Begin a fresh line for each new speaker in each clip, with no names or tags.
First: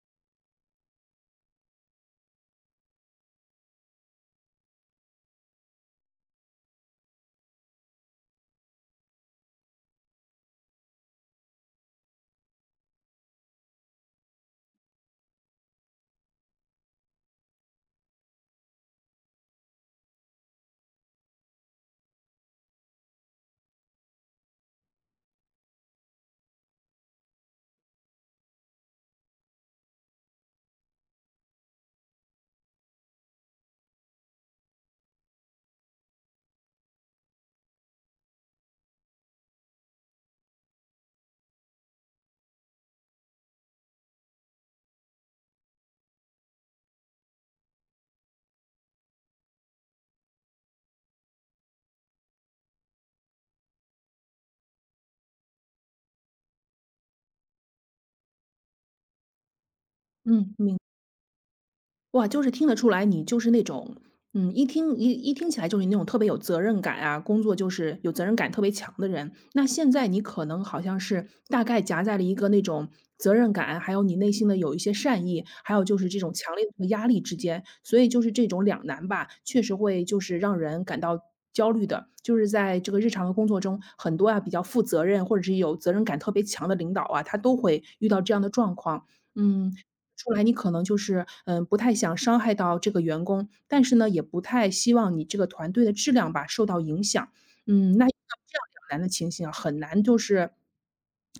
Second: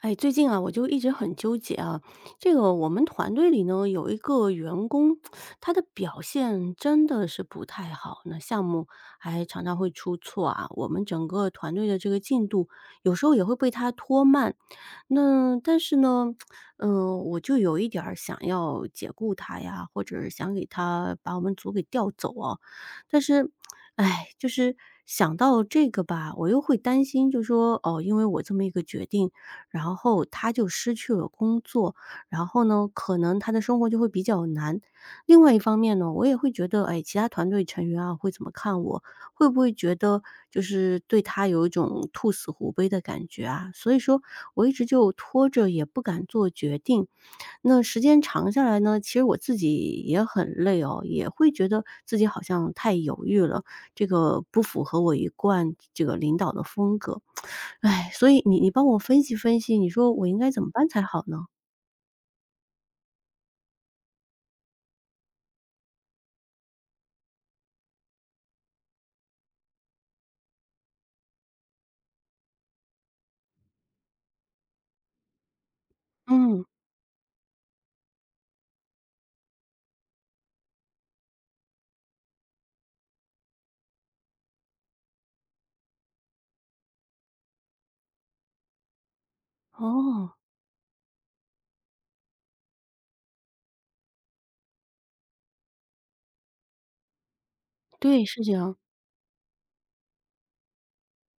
哎，最近啊，我就一直很纠结啊，这个我们团队里呢有一个员工，他的表现真的是不太好，那项目还常常会出错啊，我们整个团队的这个进度，有时候也会被他拖慢。那但是呢，呃，我就有一点儿想要解雇他呀，或者想给他把我们组给调走啊，但是，哎，就是想到这个吧，我又会担心就说，哦，因为我这么一个决定，然后他就失去了工作，然后呢，可能他的生活就会比较难。另外一方面呢，我也会觉得，哎，其他团队成员啊会怎么看我？会不会觉得就是对他有一种兔死狐悲的感觉啊，所以说我一直就拖着也不敢做决定。那时间长下来呢，其实我自己也很累哦，也会觉得自己好像太犹豫了，这个不符合我一贯这个领导的风格，哎，所以你你帮我分析分析，你说我应该
嗯，
怎么
明
办才好呢？
哇，就是听得出来，你就是那种，嗯，一听一一听起来就是那种特别有责任感啊，工作就是有责任感特别强的人。那现在你可能好像是大概夹在了一个那种责任感，还有你内心的有一些善意，还有就是这种强
嗯。
烈的压力之间。所以就是这种两难吧，确实会就是让人感到焦虑的。就是在这个日常的工作中，很多啊，比较负责任，或者是有责任感特别强的领导啊，他都会遇到这样的状况，嗯，出
哦。
来你可能就是，嗯，不太想伤害到这个员工，但是呢，也不太希望你这个团队的质量吧受到影响。嗯，那像
对，是这
这样
样。
两难的情形啊，很难就是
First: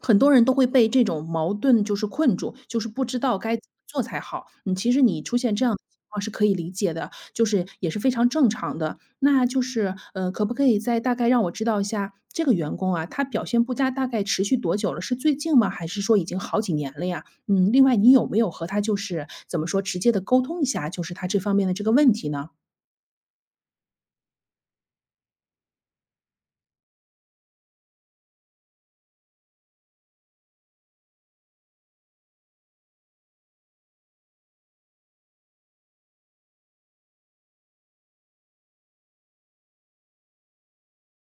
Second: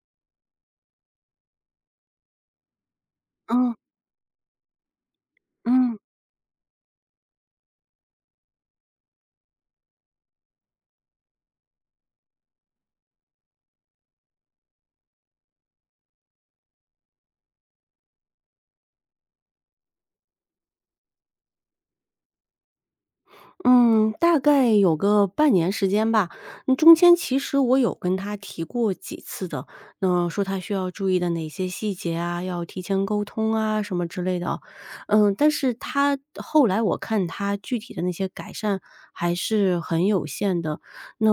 很多人都会被这种矛盾就是困住，就是不知道该怎么
嗯。
做才好。嗯，其实你出现这样的
嗯。
情况是可以理解的，就是，也是非常正常的。那就是，呃，可不可以再大概让我知道一下，这个员工啊，他表现不佳大概持续多久了？是最近吗？还是说已经好几年了呀？嗯，另外你有没有和他就是怎么说，直接地沟通一下，就是他这方面的这个问题呢？
嗯，大概有个半年时间吧。那中间其实我有跟他提过几次的，那么说他需要注意的哪些细节啊，要提前沟通啊什么之类的哦。呃，但是他后来我看他具体的那些改善还是很有限的，那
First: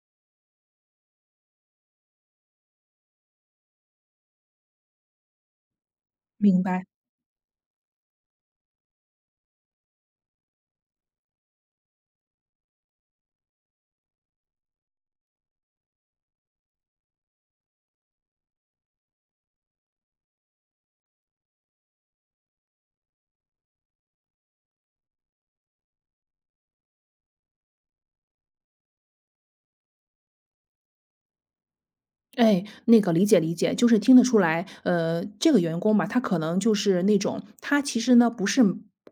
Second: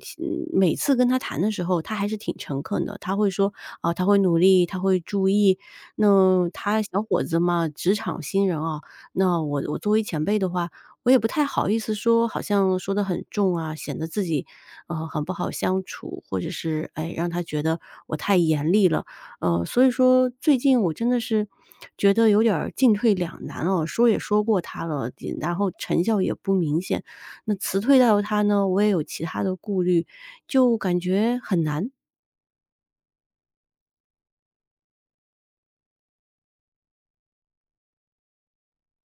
像每次跟他谈的时候，他还是挺诚恳的，他会说，啊，他会努力，他会注意。那
明
他
白。
小伙子嘛，职场新人啊，那我我作为前辈的话，我也不太好意思说，好像说得很重啊，显得自己，呃，很不好相处，或者是，哎，让他觉得我太严厉了。呃，所以说最近我真的是觉得有点儿进退两难啊，说也说过他了，呃，然后成效也不明显，那辞退到他呢，我也有其它的顾虑，就感觉很难。
哎，那个理解理解，就是听得出来，呃，这个员工吧，他可能就是那种他其实呢，不是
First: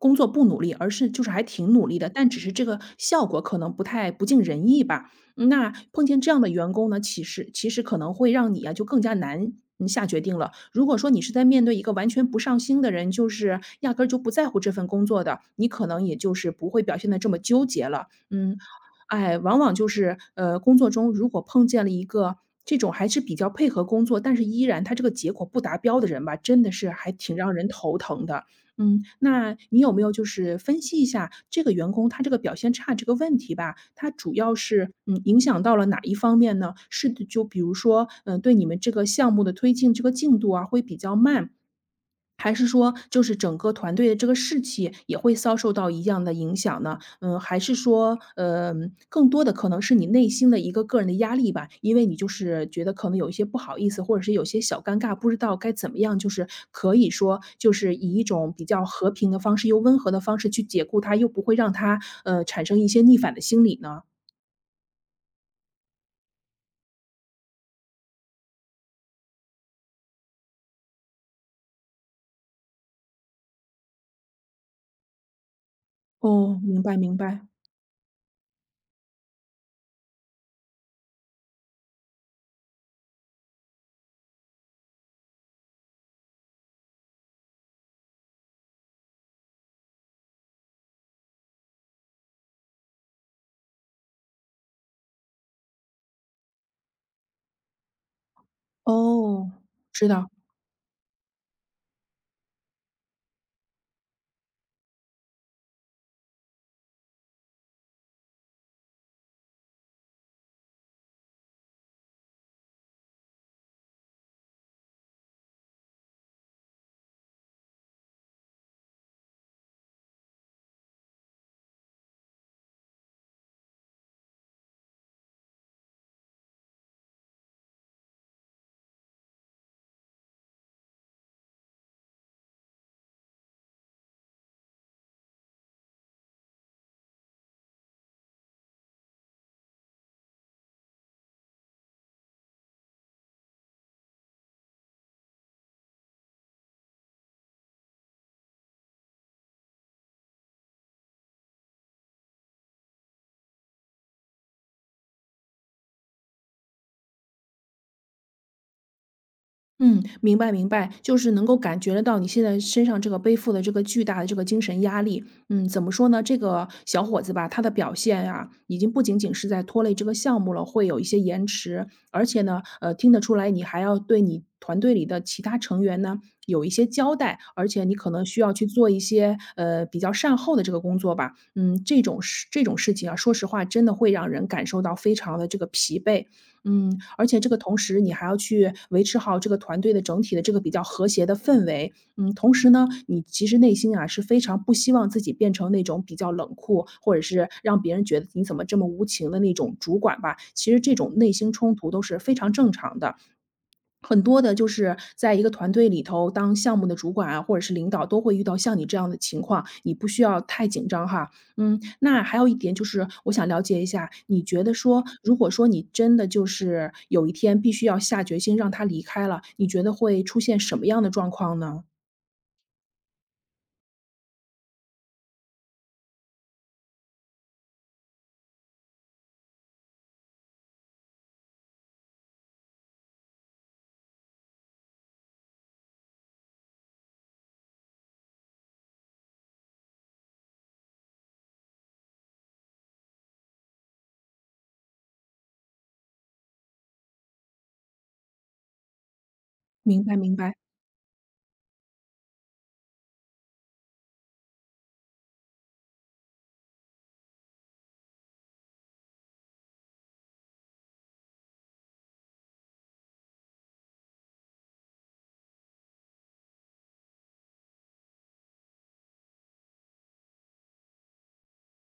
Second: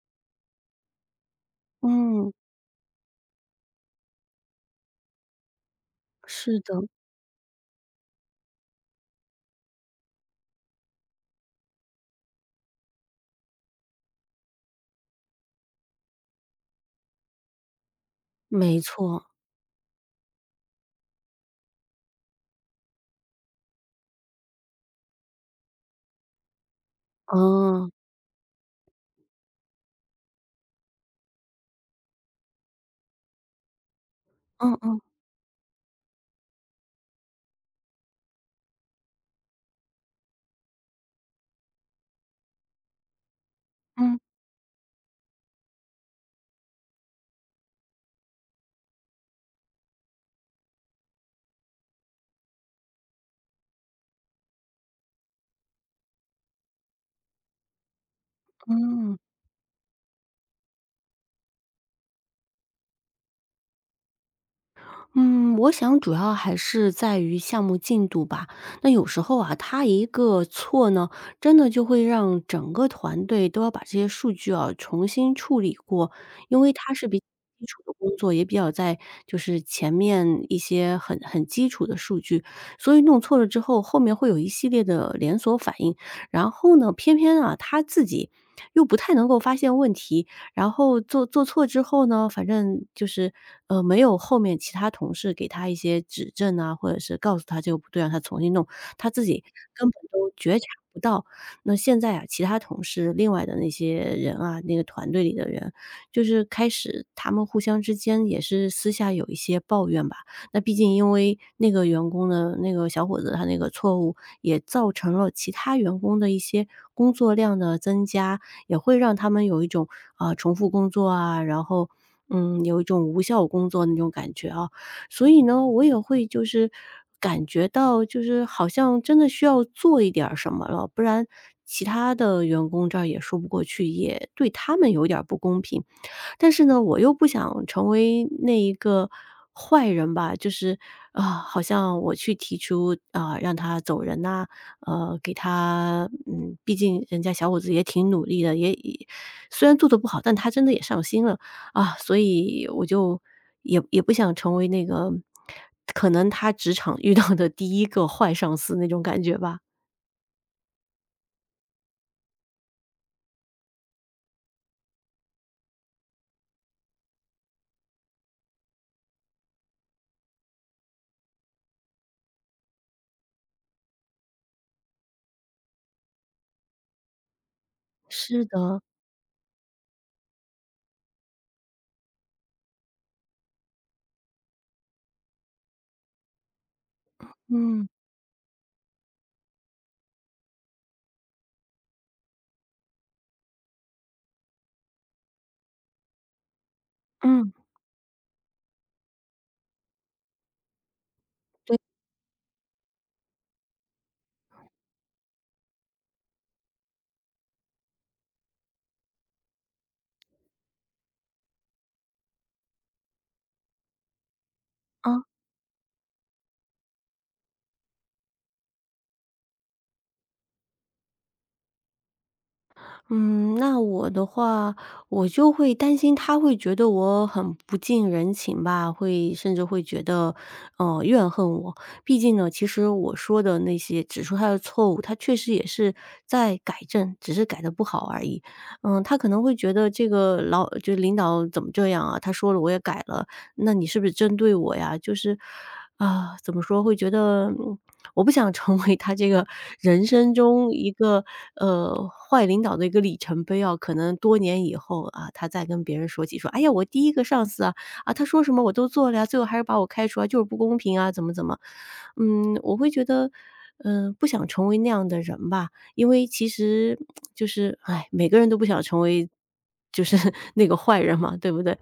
工作不努力，而是就是还挺努力的，但
嗯。
只是这个效果可能不太不尽人意吧。嗯，那碰见这样的
是
员
的。
工呢，其实其实可能会让你啊，就更加难，呃，下决定了。如果说你是在面对一个完全不上心的人，就是压根儿就不在乎这份工作的，你可能也就是不会表现得这么纠结了。嗯，
没错。
哎，往往就是，呃，工作中如果碰见了一个这种还是比较配合工作，但是依然他这个结果不达标的人吧，真的是还挺让人
哦。
头疼的。嗯，那你有没有就是分析一下这个员工他这个表现差这个问题吧，它主要
嗯，
是，
嗯。
呃，影响到了哪一方面呢？是就比如说，嗯，对你们这个项目的推进这个进度啊会比较慢？还是说就是整个团队的
嗯。
这个士气也会遭受到一样的影响呢？嗯，还是说，呃，更多的可能是你内心的一个个人的压力吧，因为你就是觉得可能有一些不好意思，或者是有一些小尴尬，不知道该怎么样，就是可以说就是以一种比较和
嗯。
平的方式，又温和的方式去解雇他，又不会让他，呃，产生一些逆反的心理呢？
嗯，我想主要还是在于项目进度吧，那有时候啊，他一个错呢，真的就会让整个团队都要把这些数据啊重新处理过。因
哦，
为
明
他
白
是
明
比较
白。
基础的工作，也比较在就是前面一些很很基础的数据，所以弄错了之后，后面会有一系列的连锁反应。然后呢，偏偏啊，他自己，又不太能够发现问题，然后做做错之后呢，反正就是，呃，没有后面其他同事给他一些指证呐，或者是告诉他这个不对，让他重新弄，他自己
哦，
根本
知道。
都觉察不到。那现在啊，其他同事另外的那些人啊那个团队里的人，就是开始他们互相之间，也是私下有一些抱怨吧。那毕竟因为那个员工呢那个小伙子他那个错误，也造成了其他员工的一些工作量的增加，也会让他们有一种，呃，重复工作啊，然后，嗯，有一种无效工作的那种感觉哦。所以呢，我也会就是感觉到，就是好像真的需要做一点儿什么了，不然其他的员工这儿也说不过去，也对他们有一点儿不公平。但是呢，我又不想成为那一个坏人吧就是，啊，好像我去提出，啊，让他走人呐，呃，给他嗯，毕竟人家小伙子也挺努力的，也已虽然做得不好，但他真的也上心了，啊，所以我就也也不想成为那个，可能他职场遇到的第一个坏上司那种感觉吧。
嗯，明白明白，就是能够感觉得到，你现在身上这个背负的这个巨大的这个精神压力，嗯，怎么说呢？这个小伙子吧，他的表现啊，已经不仅仅是在拖累这个项目了，会有一些延迟。而且呢，呃，听得出来你还要对你团队里的其他成员呢，有一些交代。而且你可能需
是
要去
的。
做一些，呃，比较善后的这个工作吧。嗯，这种事这种事情啊，说实话真的会让人感受到非常地这个疲惫。嗯，而且这个同
嗯。
时你还要去维持好这个团队的整体的这个比较和谐的氛围。嗯，同时呢，你其实内心啊，是非常不希望自己变成那种比较冷酷，或者是，
嗯。
让别人觉得你怎么这么无情的那种主管吧。其实这种内心冲
对。
突都是非常正常的。很多的就是在一个团队里头当项目的主管啊，或者是领导，都会遇到像你这样的情况，你不需要太紧张哈。嗯，那还有一点就是我想了解一下，你觉得说，
啊。
如果说你真的就是，有一天必须要下决心让他离开了，你觉得会出现什么样的状况呢？
嗯，那我的话，我就会担心他会觉得我很不近人情吧，会甚至会觉得，嗯，怨恨我。毕竟呢，其实我说的那些指出他的错误，他确实也是在改正，只是改得不好而已。嗯，他可能会觉得这个老就领导怎么这样啊？她说了我也改了，那你是不是针对我呀？就是啊，怎么说，会觉得我不想成为他这个人
明白
生
明白。
中一个，呃，坏领导的一个里程碑啊，可能多年以后，呃，他再跟别人说起说，哎呀，我第一个上司啊，啊，她说什么我都做了呀，最后还是把我开除了，就是不公平啊，怎么怎么。嗯，我会觉得，呃，不想成为那样的人吧，因为其实 就是，哎，每个人都不想成为就是那个坏人嘛，对不对？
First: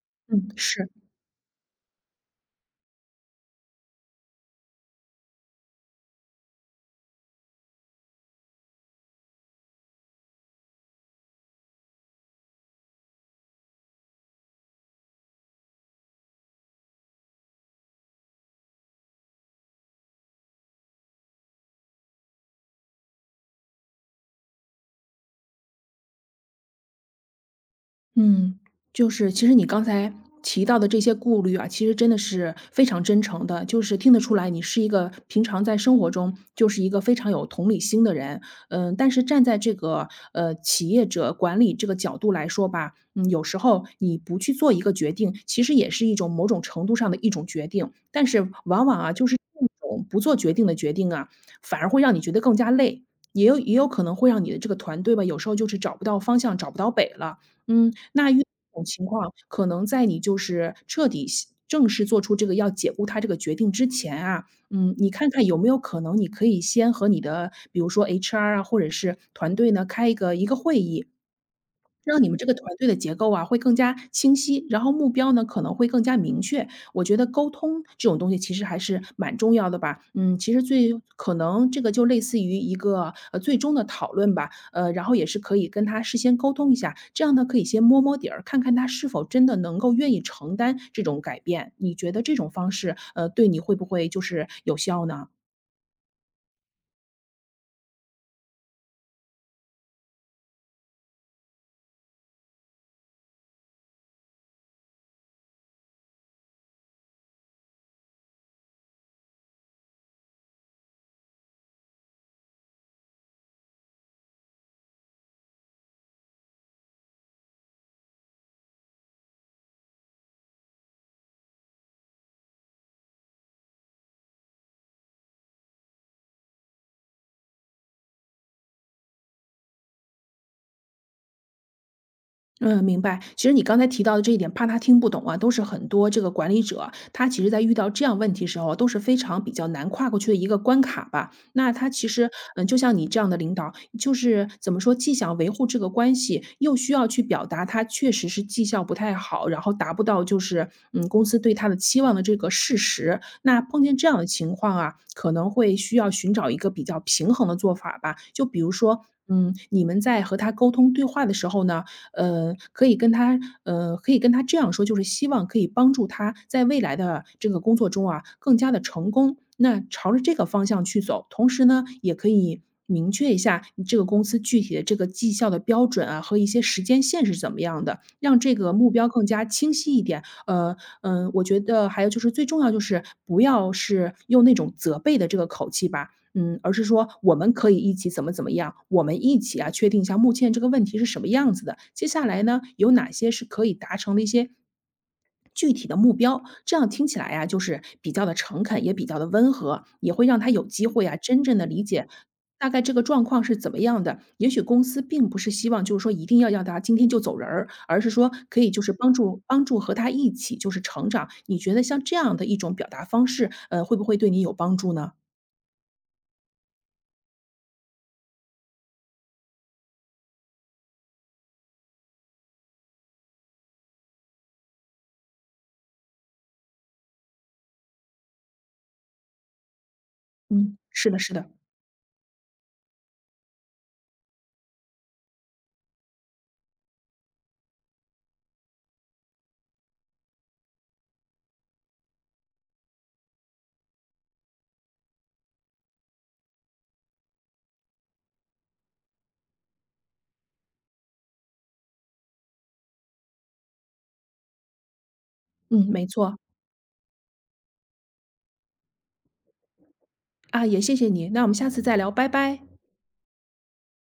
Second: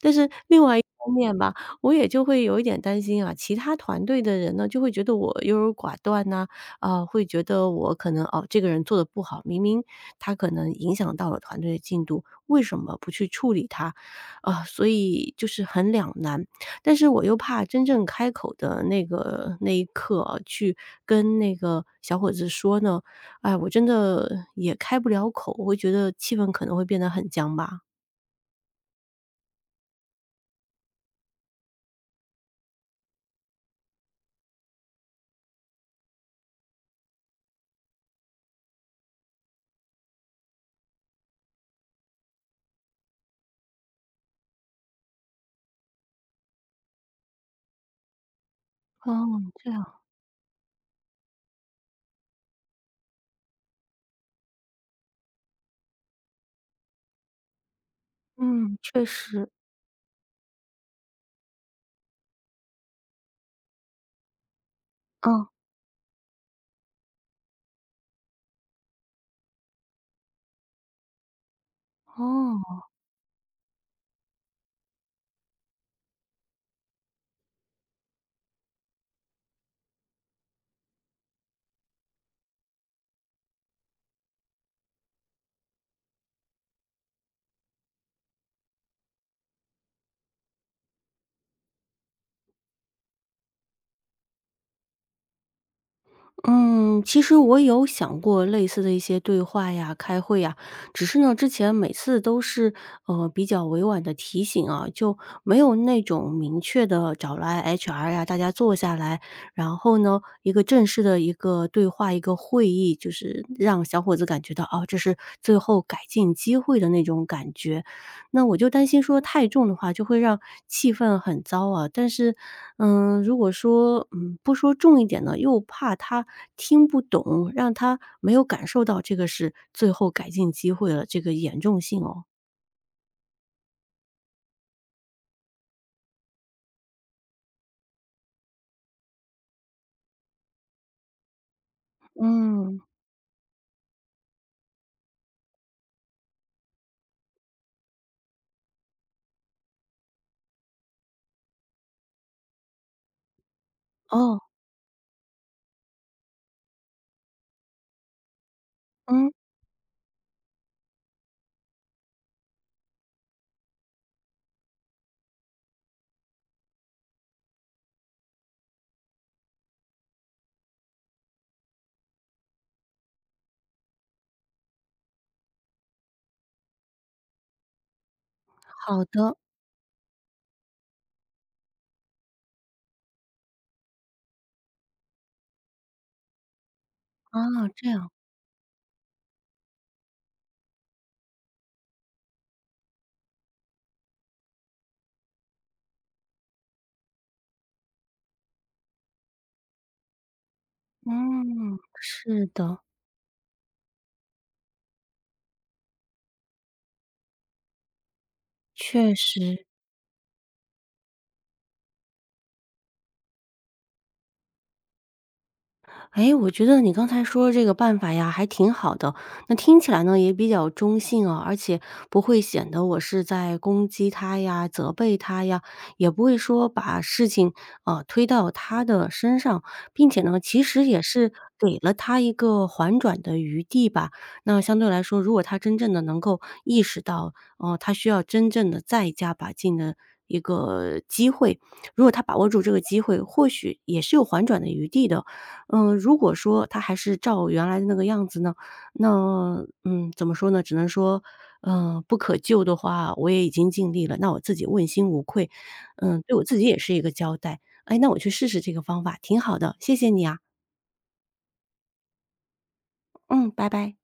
但是
嗯，
另外一
是。
方面吧，我也就会有一点担心啊，其他团队的人呢，就会觉得我优柔寡断呐，呃，会觉得我可能，哦，这个人做得不好，明明他可能影响到了团队的进度，为什么不去处理他？啊，所以就是很两难。但是我又怕真正开口的那个那一刻啊，去跟那个小伙子说呢，哎，我真的也开不了口，我会觉得气氛可能会变得很僵吧。
嗯，就是其实你刚才提到的这些顾虑啊，其实真的是非常真诚的。就是听得出来，你是一个平常在生活中，就是一个非常有同理心的人。嗯，但是站在这个，呃，企业者管理这个角度来说吧，嗯，有时候你不去做一个决定，其实也是一种某种程度上的一种决定。但是往往
哦，
啊，就是
这
这
样。
种不做决定的决定啊，反而会让你觉得更加累，也有也有可能会让你的这个团队吧，有时候就是找不到方向，找不到北了。嗯，那遇到
嗯，
这种
确
情况，
实。
可能在你就是彻底系正式做出这个要解雇他这个决定之前啊，嗯，你看看
哦。
有没有可能，你可以先和你的比如说 HR 啊，或者是团队呢，开一个一个会议，让你们这个团
哦。
队的结构啊，会更加清晰，然后目标呢，可能会更加明确。我觉得沟通这种东西其实还是蛮重要的吧。嗯，其实最可能这个就类似于一个，呃，最终的讨论吧。呃，然后也是可以跟他事先沟通一下，这样呢可以先摸摸底儿，看看他是否真的能够愿意承担这种改变，你觉得这种方式，呃，对你会不会就是有效呢？
嗯，其实我有想过类似的一些对话呀，开会呀，只是呢，之前每次都是，呃，比较委婉地提醒啊，就没有那种明确地找来 HR 啊，大家坐下来，然后呢，一个正式的一个对话、一个会议。就是让小伙子感觉到，哦，这是最后改进机会的那种感觉。那我就担心说太重的话，就会让气氛很糟啊，但是，嗯，如果说，嗯，不说重一点呢，又怕他听不懂，让他没有感受到这个是最后改进机会的这个严重性哦。
嗯，明白。其实你刚才提到的这一点怕他听不懂啊，都是很多这个管理者，他其实在遇到这样问题的时候，都是非常比较难跨过去的一个关卡吧。那他其实，呃，就
嗯。
像你这样的领导，就是怎么说，既想维护这个关系，又需要去表达他确实是绩效不太好，然后达不到就是，嗯，公司对他的期望的这个事实。那碰见这样的
哦。
情况啊，可能会需要寻找一个比较平衡的做法吧。就比如说，
嗯。
嗯，你们在和他沟通对话的时候呢，呃，可以跟他，呃，可以跟他这样说，就是希望可以帮助他在未来的这个工作中啊，更加地成功，那朝着这个方向去走。同时呢，也可以明确一下，你这个公司具体的这个绩效的标准啊，和一些时间线是怎么样的，让这个目
好
标更
的。
加清晰一点。呃，嗯，我觉得还有就是最重要就是，不要是用那种责备的这个口气吧，嗯，而是说我
哦，
们可以
这
一
样。
起怎么怎么样，我们一起啊，确定一下目前这个问题是什么样子的，接下来呢，有哪些是可以达成的一些具体的目标。这样听起来啊，就是比较地诚恳，也比较地温和，也会让他有机会啊，真正地
嗯。
理解，
是
大
的。
概这个状况是怎么样的。也许公司并不是希望就是说一定要让他今天就走人儿，而是说可以就是帮
确
助
实。
帮助和他一起就是成长。你觉得像这样的一种表达方式，呃，会不会对你有帮助呢？
诶，我觉得你刚才说这个办法呀还挺好的，那听起来呢也比较中性啊，而且不会显得我是在攻击他呀、责备他呀，也不会说把事情，呃，推到他的身上，并且呢其
嗯，
实也
是的
是
是的。
给了他一个缓转的余地吧。那相对来说，如果他真正地能够意识到，呃，他需要真正地再加把劲的一个机会。如果他把握住这个机会，或许也是有缓转的余地的。嗯，如果说他还是照原来的那个样子呢，那，嗯，怎么说呢，只能说，呃，不可救的话，我也已经尽力了，那我自己问心无愧，
嗯，没
嗯，
错。
对我自己也是一个交代。哎，那我去试试这个方法，挺好的。谢谢你啊。
啊，也谢谢你，那我们下次再聊，拜拜。
嗯，拜拜。